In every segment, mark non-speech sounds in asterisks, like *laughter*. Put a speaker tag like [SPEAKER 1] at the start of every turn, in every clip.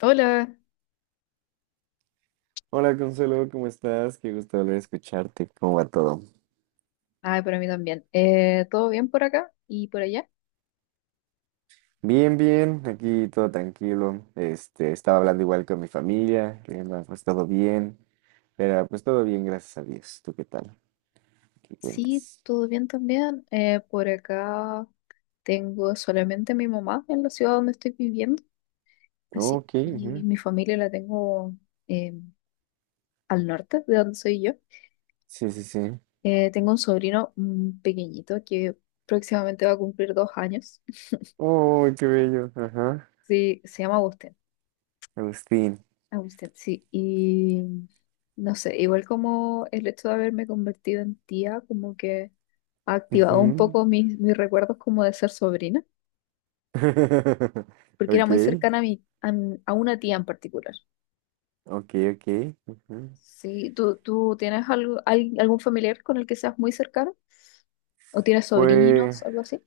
[SPEAKER 1] Hola,
[SPEAKER 2] Hola Consuelo, ¿cómo estás? Qué gusto volver a escucharte. ¿Cómo va todo?
[SPEAKER 1] ay, para mí también. ¿Todo bien por acá y por allá?
[SPEAKER 2] Bien, bien, aquí todo tranquilo. Estaba hablando igual con mi familia, que me ha pues todo bien, pero pues todo bien, gracias a Dios. ¿Tú qué tal? ¿Qué
[SPEAKER 1] Sí,
[SPEAKER 2] cuentas?
[SPEAKER 1] todo bien también. Por acá tengo solamente a mi mamá en la ciudad donde estoy viviendo, así
[SPEAKER 2] Ok,
[SPEAKER 1] que
[SPEAKER 2] ujú.
[SPEAKER 1] mi familia la tengo eh, al norte, de donde soy yo.
[SPEAKER 2] Sí, sí, sí.
[SPEAKER 1] Tengo un sobrino pequeñito que próximamente va a cumplir 2 años. *laughs*
[SPEAKER 2] Oh, qué bello. Ajá.
[SPEAKER 1] Sí, se llama Agustín.
[SPEAKER 2] Agustín.
[SPEAKER 1] Agustín, sí. Y no sé, igual como el hecho de haberme convertido en tía, como que activado un
[SPEAKER 2] Ujú.
[SPEAKER 1] poco mis recuerdos como de ser sobrina,
[SPEAKER 2] *laughs*
[SPEAKER 1] porque era muy
[SPEAKER 2] Ok,
[SPEAKER 1] cercana a una tía en particular.
[SPEAKER 2] ok, ok. Ujú.
[SPEAKER 1] Sí, ¿tú tienes algo, algún familiar con el que seas muy cercano? ¿O tienes
[SPEAKER 2] Pues,
[SPEAKER 1] sobrinos, algo así?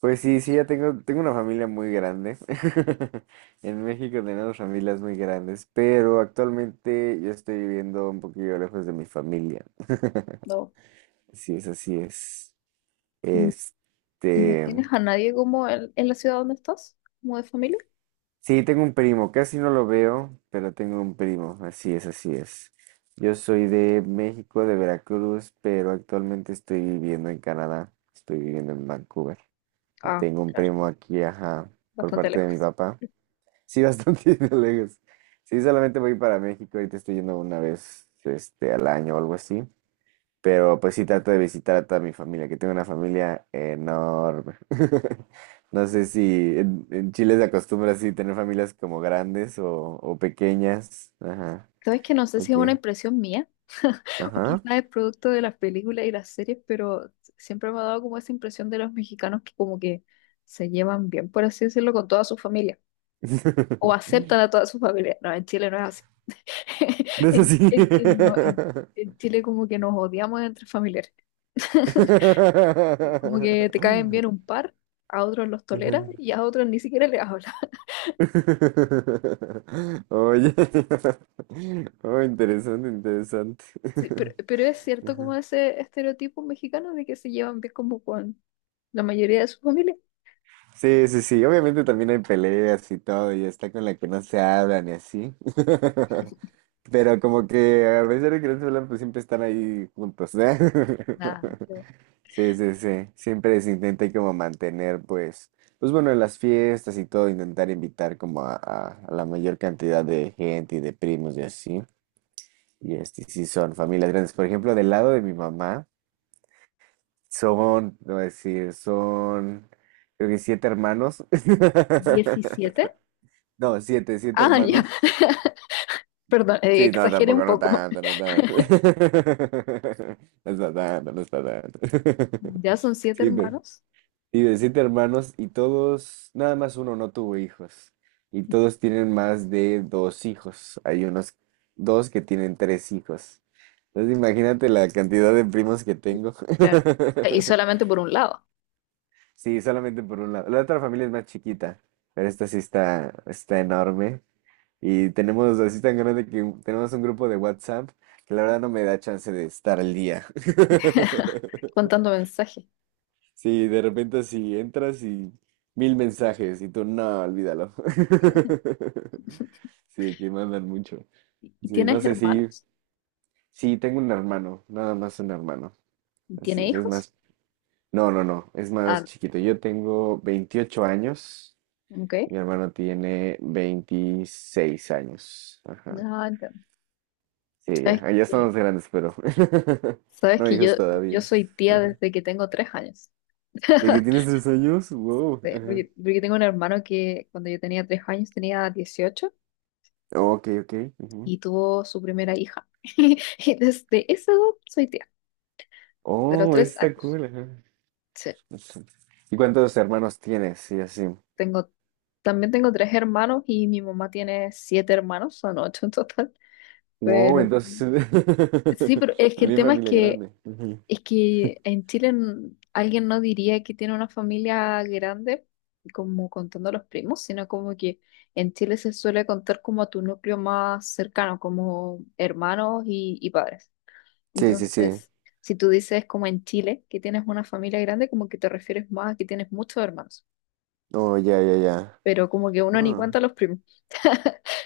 [SPEAKER 2] Pues sí, sí, ya tengo una familia muy grande. *laughs* En México tenemos familias muy grandes, pero actualmente yo estoy viviendo un poquillo lejos de mi familia. *laughs*
[SPEAKER 1] No.
[SPEAKER 2] Así es.
[SPEAKER 1] Mm, ¿Y no
[SPEAKER 2] Este,
[SPEAKER 1] tienes a nadie como en la ciudad donde estás? ¿Como de familia?
[SPEAKER 2] sí, tengo un primo, casi no lo veo, pero tengo un primo, así es, así es. Yo soy de México, de Veracruz, pero actualmente estoy viviendo en Canadá, estoy viviendo en Vancouver. Y
[SPEAKER 1] Ah,
[SPEAKER 2] tengo un
[SPEAKER 1] claro,
[SPEAKER 2] primo aquí, ajá, por
[SPEAKER 1] bastante
[SPEAKER 2] parte de mi
[SPEAKER 1] lejos.
[SPEAKER 2] papá. Sí, bastante *laughs* lejos. Sí, solamente voy para México, ahorita estoy yendo una vez al año o algo así. Pero pues sí trato de visitar a toda mi familia, que tengo una familia enorme. *laughs* No sé si en Chile se acostumbra así tener familias como grandes o pequeñas. Ajá,
[SPEAKER 1] Sabes que no sé si
[SPEAKER 2] ok.
[SPEAKER 1] es una impresión mía *laughs* o
[SPEAKER 2] Ajá.
[SPEAKER 1] quizás es producto de las películas y las series, pero siempre me ha dado como esa impresión de los mexicanos que como que se llevan bien, por así decirlo, con toda su familia. O aceptan
[SPEAKER 2] *laughs*
[SPEAKER 1] a toda su familia. No, en Chile no es así. *laughs*
[SPEAKER 2] No es
[SPEAKER 1] En,
[SPEAKER 2] así.
[SPEAKER 1] no, en Chile como que nos odiamos entre familiares. *laughs*
[SPEAKER 2] *laughs*
[SPEAKER 1] Como que te caen bien un par, a otros los
[SPEAKER 2] Ajá.
[SPEAKER 1] toleras y a otros ni siquiera les hablas. *laughs*
[SPEAKER 2] *laughs* Oye, *laughs* oh, interesante, interesante.
[SPEAKER 1] Sí, pero,
[SPEAKER 2] *laughs*
[SPEAKER 1] pero es cierto como
[SPEAKER 2] Ajá.
[SPEAKER 1] ese estereotipo mexicano de que se llevan bien como con la mayoría de su familia.
[SPEAKER 2] Sí, sí, sí, obviamente también hay peleas y todo, y está con la que no se hablan y así. *laughs* Pero como que a pesar de que no se hablan, pues siempre están ahí juntos, ¿eh?
[SPEAKER 1] Nada,
[SPEAKER 2] *laughs* Sí, sí, sí, siempre se intenta ahí como mantener, pues bueno, en las fiestas y todo, intentar invitar como a, a la mayor cantidad de gente y de primos y así. Y sí, son familias grandes. Por ejemplo, del lado de mi mamá, son, no voy a decir, son, creo que siete hermanos. *laughs*
[SPEAKER 1] ¿17?
[SPEAKER 2] No, siete, siete
[SPEAKER 1] Ah, ya,
[SPEAKER 2] hermanos.
[SPEAKER 1] *laughs* perdón,
[SPEAKER 2] Sí, no,
[SPEAKER 1] exageré un
[SPEAKER 2] tampoco, no
[SPEAKER 1] poco.
[SPEAKER 2] tanto, no tanto. *laughs* No está tanto, no está tanto.
[SPEAKER 1] Ya son
[SPEAKER 2] *laughs*
[SPEAKER 1] siete
[SPEAKER 2] Sí, pero.
[SPEAKER 1] hermanos,
[SPEAKER 2] Y de siete hermanos y todos, nada más uno no tuvo hijos. Y todos tienen más de dos hijos. Hay unos dos que tienen tres hijos. Entonces imagínate la cantidad de primos que tengo.
[SPEAKER 1] claro, y
[SPEAKER 2] *laughs*
[SPEAKER 1] solamente por un lado,
[SPEAKER 2] Sí, solamente por un lado. La otra familia es más chiquita, pero esta sí está enorme. Y tenemos así tan grande que tenemos un grupo de WhatsApp que la verdad no me da chance de estar al día. *laughs*
[SPEAKER 1] contando mensajes.
[SPEAKER 2] Sí, de repente así entras y mil mensajes y tú, no, olvídalo. *laughs* Sí, que mandan mucho.
[SPEAKER 1] ¿Y
[SPEAKER 2] Sí, no
[SPEAKER 1] tienes
[SPEAKER 2] sé si,
[SPEAKER 1] hermanos?
[SPEAKER 2] sí, tengo un hermano, nada más un hermano.
[SPEAKER 1] ¿Y
[SPEAKER 2] Así
[SPEAKER 1] tiene
[SPEAKER 2] es,
[SPEAKER 1] hijos?
[SPEAKER 2] no, no, no, es más
[SPEAKER 1] Ah,
[SPEAKER 2] chiquito. Yo tengo 28 años
[SPEAKER 1] ok.
[SPEAKER 2] y mi hermano tiene 26 años. Ajá.
[SPEAKER 1] Ah, entiendo.
[SPEAKER 2] Sí, ya,
[SPEAKER 1] ¿Sabes
[SPEAKER 2] ah, ya
[SPEAKER 1] que,
[SPEAKER 2] estamos grandes, pero *laughs*
[SPEAKER 1] sabes
[SPEAKER 2] no
[SPEAKER 1] que yo,
[SPEAKER 2] hijos
[SPEAKER 1] yo
[SPEAKER 2] todavía.
[SPEAKER 1] soy tía
[SPEAKER 2] Ajá.
[SPEAKER 1] desde que tengo 3 años?
[SPEAKER 2] ¿De que tienes
[SPEAKER 1] *laughs*
[SPEAKER 2] 3 años? Wow.
[SPEAKER 1] Sí,
[SPEAKER 2] Ajá.
[SPEAKER 1] porque tengo un hermano que cuando yo tenía 3 años tenía 18
[SPEAKER 2] Oh, ok, ok.
[SPEAKER 1] y tuvo su primera hija. *laughs* Y desde esa edad soy tía, de los
[SPEAKER 2] Oh, eso
[SPEAKER 1] tres
[SPEAKER 2] está
[SPEAKER 1] años.
[SPEAKER 2] cool. Ajá.
[SPEAKER 1] Sí,
[SPEAKER 2] Eso. ¿Y cuántos hermanos tienes? Y así.
[SPEAKER 1] tengo, también tengo tres hermanos y mi mamá tiene siete hermanos, son ocho en total.
[SPEAKER 2] Wow,
[SPEAKER 1] Pero
[SPEAKER 2] entonces *laughs*
[SPEAKER 1] sí, pero es que el
[SPEAKER 2] también
[SPEAKER 1] tema es
[SPEAKER 2] familia
[SPEAKER 1] que
[SPEAKER 2] grande. Ujú.
[SPEAKER 1] es que en Chile alguien no diría que tiene una familia grande, como contando a los primos, sino como que en Chile se suele contar como a tu núcleo más cercano, como hermanos y padres.
[SPEAKER 2] Sí, sí, sí.
[SPEAKER 1] Entonces, si tú dices como en Chile que tienes una familia grande, como que te refieres más a que tienes muchos hermanos,
[SPEAKER 2] Oh, ya, ya, ya.
[SPEAKER 1] pero como que uno ni
[SPEAKER 2] Ah,
[SPEAKER 1] cuenta a los primos,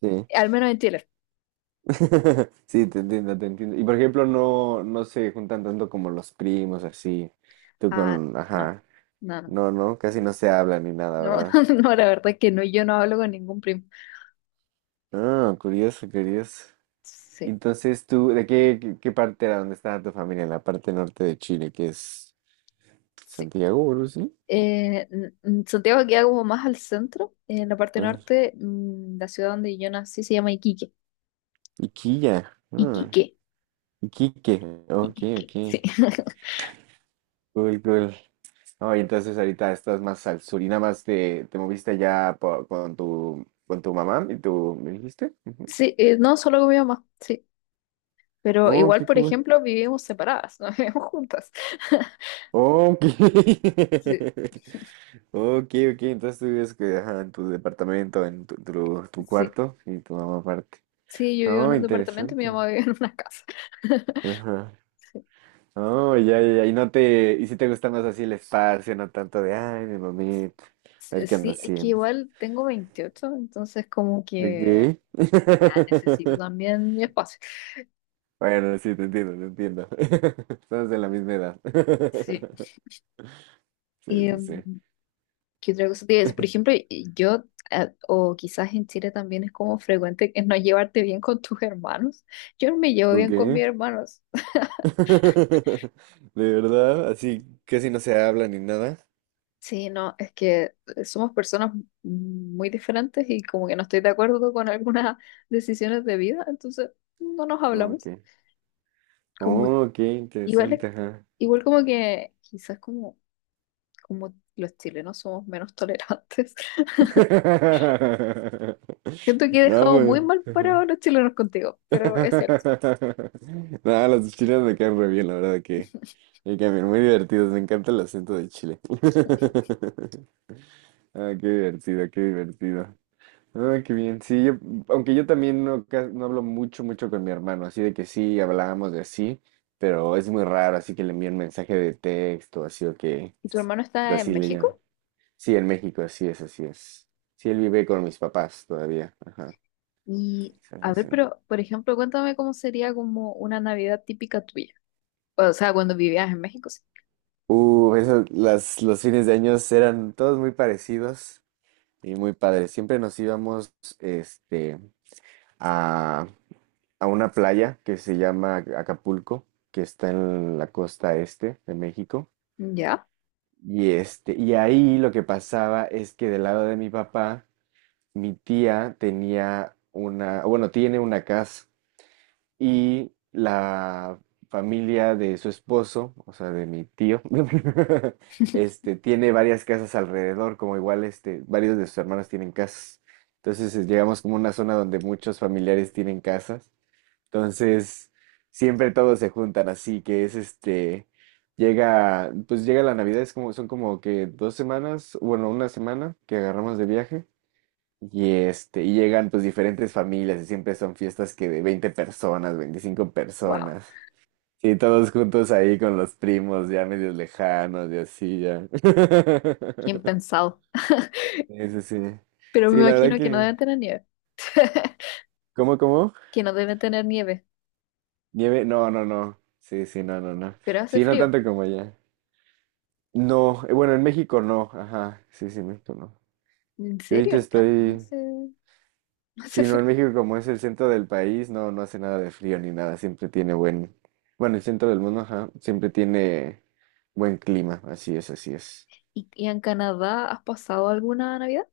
[SPEAKER 2] sí.
[SPEAKER 1] al menos en Chile.
[SPEAKER 2] *laughs* Sí, te entiendo, te entiendo. Y por ejemplo, no, no se juntan tanto como los primos, así. Tú
[SPEAKER 1] Ah,
[SPEAKER 2] con,
[SPEAKER 1] no,
[SPEAKER 2] ajá.
[SPEAKER 1] no, no,
[SPEAKER 2] No, no, casi no se hablan ni nada,
[SPEAKER 1] no,
[SPEAKER 2] ¿verdad?
[SPEAKER 1] *laughs* no, la verdad es que no, yo no hablo con ningún primo.
[SPEAKER 2] Ah, curioso, curioso.
[SPEAKER 1] Sí.
[SPEAKER 2] Entonces, ¿tú de qué parte era donde estaba tu familia? En la parte norte de Chile, que es
[SPEAKER 1] Sí.
[SPEAKER 2] Santiago, o algo así.
[SPEAKER 1] Santiago queda como más al centro, en la parte
[SPEAKER 2] Ah,
[SPEAKER 1] norte, la ciudad donde yo nací se llama Iquique.
[SPEAKER 2] Iquilla. Ah,
[SPEAKER 1] Iquique,
[SPEAKER 2] Iquique. Ok, ok.
[SPEAKER 1] Iquique, sí. *laughs*
[SPEAKER 2] Cool, cool. Oh, y entonces ahorita estás más al sur y nada más te moviste allá con tu mamá y tú, ¿me dijiste? Ujú.
[SPEAKER 1] Sí, no, solo con mi mamá, sí. Pero
[SPEAKER 2] Oh,
[SPEAKER 1] igual,
[SPEAKER 2] qué
[SPEAKER 1] por
[SPEAKER 2] cool.
[SPEAKER 1] ejemplo, vivimos separadas, no *laughs* vivimos juntas. *laughs*
[SPEAKER 2] Oh, ok. *laughs*
[SPEAKER 1] Sí,
[SPEAKER 2] Ok, ok. Entonces tú vives que, ajá, en tu departamento, en tu
[SPEAKER 1] sí.
[SPEAKER 2] cuarto y tu mamá aparte.
[SPEAKER 1] Sí, yo vivo en
[SPEAKER 2] Oh,
[SPEAKER 1] un departamento y mi
[SPEAKER 2] interesante.
[SPEAKER 1] mamá vive en una casa.
[SPEAKER 2] Ajá.
[SPEAKER 1] *laughs* Sí,
[SPEAKER 2] Oh, ya, ya, ya. Y no te, y si te gusta más así el espacio, no tanto de, ay, mi mamita, a
[SPEAKER 1] sí,
[SPEAKER 2] ver qué anda
[SPEAKER 1] sí, es que
[SPEAKER 2] haciendo.
[SPEAKER 1] igual tengo 28, entonces como que
[SPEAKER 2] Ok.
[SPEAKER 1] ya necesito
[SPEAKER 2] *laughs*
[SPEAKER 1] también mi espacio.
[SPEAKER 2] Bueno, sí, te entiendo, te entiendo. *laughs* Estamos de la misma edad.
[SPEAKER 1] Sí.
[SPEAKER 2] *laughs* Sí, sí, sí.
[SPEAKER 1] ¿Qué otra cosa te iba a decir? Por ejemplo,
[SPEAKER 2] *laughs*
[SPEAKER 1] yo, o quizás en Chile también es como frecuente que no llevarte bien con tus hermanos. Yo no me llevo
[SPEAKER 2] ¿Con
[SPEAKER 1] bien con
[SPEAKER 2] qué?
[SPEAKER 1] mis hermanos.
[SPEAKER 2] *laughs* ¿De verdad? Así casi no se habla ni nada.
[SPEAKER 1] Sí, no, es que somos personas muy diferentes y como que no estoy de acuerdo con algunas *laughs* decisiones de vida, entonces no nos
[SPEAKER 2] Ok.
[SPEAKER 1] hablamos. Como
[SPEAKER 2] Oh, qué
[SPEAKER 1] igual,
[SPEAKER 2] interesante, ajá.
[SPEAKER 1] igual como que quizás como los chilenos somos menos tolerantes. *laughs*
[SPEAKER 2] *laughs*
[SPEAKER 1] Siento que he
[SPEAKER 2] No,
[SPEAKER 1] dejado muy
[SPEAKER 2] pues.
[SPEAKER 1] mal parados a
[SPEAKER 2] *laughs*
[SPEAKER 1] los chilenos contigo, pero es cierto.
[SPEAKER 2] *laughs* Nada, las de Chile me quedan re bien, la verdad que me quedan bien, muy divertidos, me encanta el acento de Chile. *laughs* Ah, qué divertido, qué divertido. Ah, qué bien, sí, aunque yo también no, no hablo mucho, mucho con mi hermano, así de que sí, hablábamos de así, pero es muy raro, así que le envío un mensaje de texto, así o que
[SPEAKER 1] ¿Y tu hermano está en
[SPEAKER 2] así le
[SPEAKER 1] México?
[SPEAKER 2] llaman. Sí, en México, así es, así es. Sí, él vive con mis papás todavía, ajá.
[SPEAKER 1] Y
[SPEAKER 2] Sí,
[SPEAKER 1] a ver,
[SPEAKER 2] sí.
[SPEAKER 1] pero por ejemplo, cuéntame cómo sería como una Navidad típica tuya. O sea, cuando vivías en México, sí.
[SPEAKER 2] Eso, las, los fines de año eran todos muy parecidos y muy padres. Siempre nos íbamos este, a, a una playa que se llama Acapulco, que está en la costa este de México.
[SPEAKER 1] Ya,
[SPEAKER 2] Y, y ahí lo que pasaba es que del lado de mi papá, mi tía tenía una, bueno, tiene una casa y la familia de su esposo, o sea, de mi tío, *laughs* tiene varias casas alrededor, como igual varios de sus hermanos tienen casas. Entonces llegamos como a una zona donde muchos familiares tienen casas. Entonces, siempre todos se juntan, así que llega la Navidad, es como, son como que 2 semanas, bueno, una semana que agarramos de viaje. Y llegan pues diferentes familias y siempre son fiestas que de 20 personas, veinticinco
[SPEAKER 1] wow,
[SPEAKER 2] personas. Sí, todos juntos ahí con los primos ya medios lejanos y así ya. *laughs*
[SPEAKER 1] bien pensado.
[SPEAKER 2] Sí, sí, sí.
[SPEAKER 1] Pero
[SPEAKER 2] Sí,
[SPEAKER 1] me
[SPEAKER 2] la verdad
[SPEAKER 1] imagino que no
[SPEAKER 2] que...
[SPEAKER 1] deben tener nieve, *laughs*
[SPEAKER 2] ¿¿Cómo?
[SPEAKER 1] que no deben tener nieve,
[SPEAKER 2] Nieve, no, no, no. Sí, sí, no, no, no.
[SPEAKER 1] pero hace
[SPEAKER 2] Sí, no
[SPEAKER 1] frío.
[SPEAKER 2] tanto como allá. No, bueno, en México no. Ajá, sí, sí, en México no.
[SPEAKER 1] ¿En
[SPEAKER 2] Yo ahorita
[SPEAKER 1] serio? No, no
[SPEAKER 2] estoy...
[SPEAKER 1] hace, *laughs* no hace
[SPEAKER 2] Sí, no, en
[SPEAKER 1] frío.
[SPEAKER 2] México como es el centro del país, no, no hace nada de frío ni nada, siempre tiene buen, bueno, el centro del mundo, ajá, siempre tiene buen clima, así es, así es.
[SPEAKER 1] ¿Y en Canadá has pasado alguna Navidad?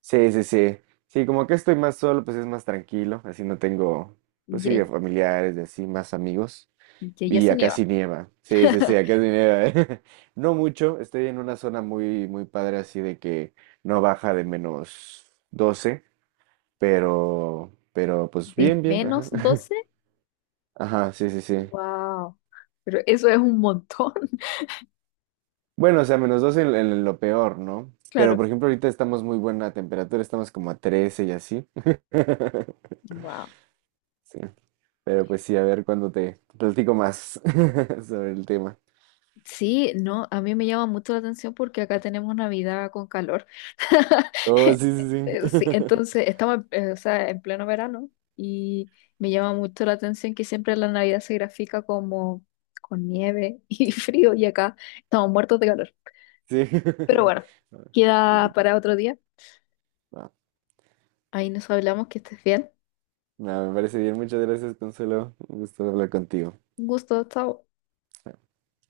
[SPEAKER 2] Sí, sí, sí. Sí, como que estoy más solo, pues es más tranquilo, así no tengo, pues sí,
[SPEAKER 1] Ya,
[SPEAKER 2] familiares y así, más amigos.
[SPEAKER 1] ya, ya
[SPEAKER 2] Y
[SPEAKER 1] sí
[SPEAKER 2] acá
[SPEAKER 1] nieva.
[SPEAKER 2] sí nieva, sí, sí, sí, acá
[SPEAKER 1] *laughs*
[SPEAKER 2] sí nieva. *laughs* No mucho, estoy en una zona muy, muy padre, así de que no baja de -12, pero pues
[SPEAKER 1] ¿De
[SPEAKER 2] bien, bien,
[SPEAKER 1] menos
[SPEAKER 2] ajá. *laughs*
[SPEAKER 1] doce
[SPEAKER 2] Ajá, sí, sí, sí.
[SPEAKER 1] Wow, pero eso es un montón,
[SPEAKER 2] Bueno, o sea, -2 en lo peor, ¿no?
[SPEAKER 1] *laughs*
[SPEAKER 2] Pero
[SPEAKER 1] claro.
[SPEAKER 2] por ejemplo, ahorita estamos muy buena temperatura, estamos como a 13 y así. *laughs*
[SPEAKER 1] Wow.
[SPEAKER 2] Sí. Pero pues sí, a ver cuándo te platico más *laughs* sobre el tema.
[SPEAKER 1] Sí, no, a mí me llama mucho la atención porque acá tenemos Navidad con calor. *laughs*
[SPEAKER 2] Oh, sí, sí,
[SPEAKER 1] Sí,
[SPEAKER 2] sí.
[SPEAKER 1] entonces
[SPEAKER 2] *laughs*
[SPEAKER 1] estamos, o sea, en pleno verano y me llama mucho la atención que siempre la Navidad se grafica como con nieve *laughs* y frío y acá estamos muertos de calor.
[SPEAKER 2] Sí.
[SPEAKER 1] Pero
[SPEAKER 2] *laughs*
[SPEAKER 1] bueno,
[SPEAKER 2] Va,
[SPEAKER 1] queda para otro día. Ahí nos hablamos, que estés bien.
[SPEAKER 2] no, me parece bien. Muchas gracias, Consuelo. Un gusto hablar contigo.
[SPEAKER 1] Un gusto, chao.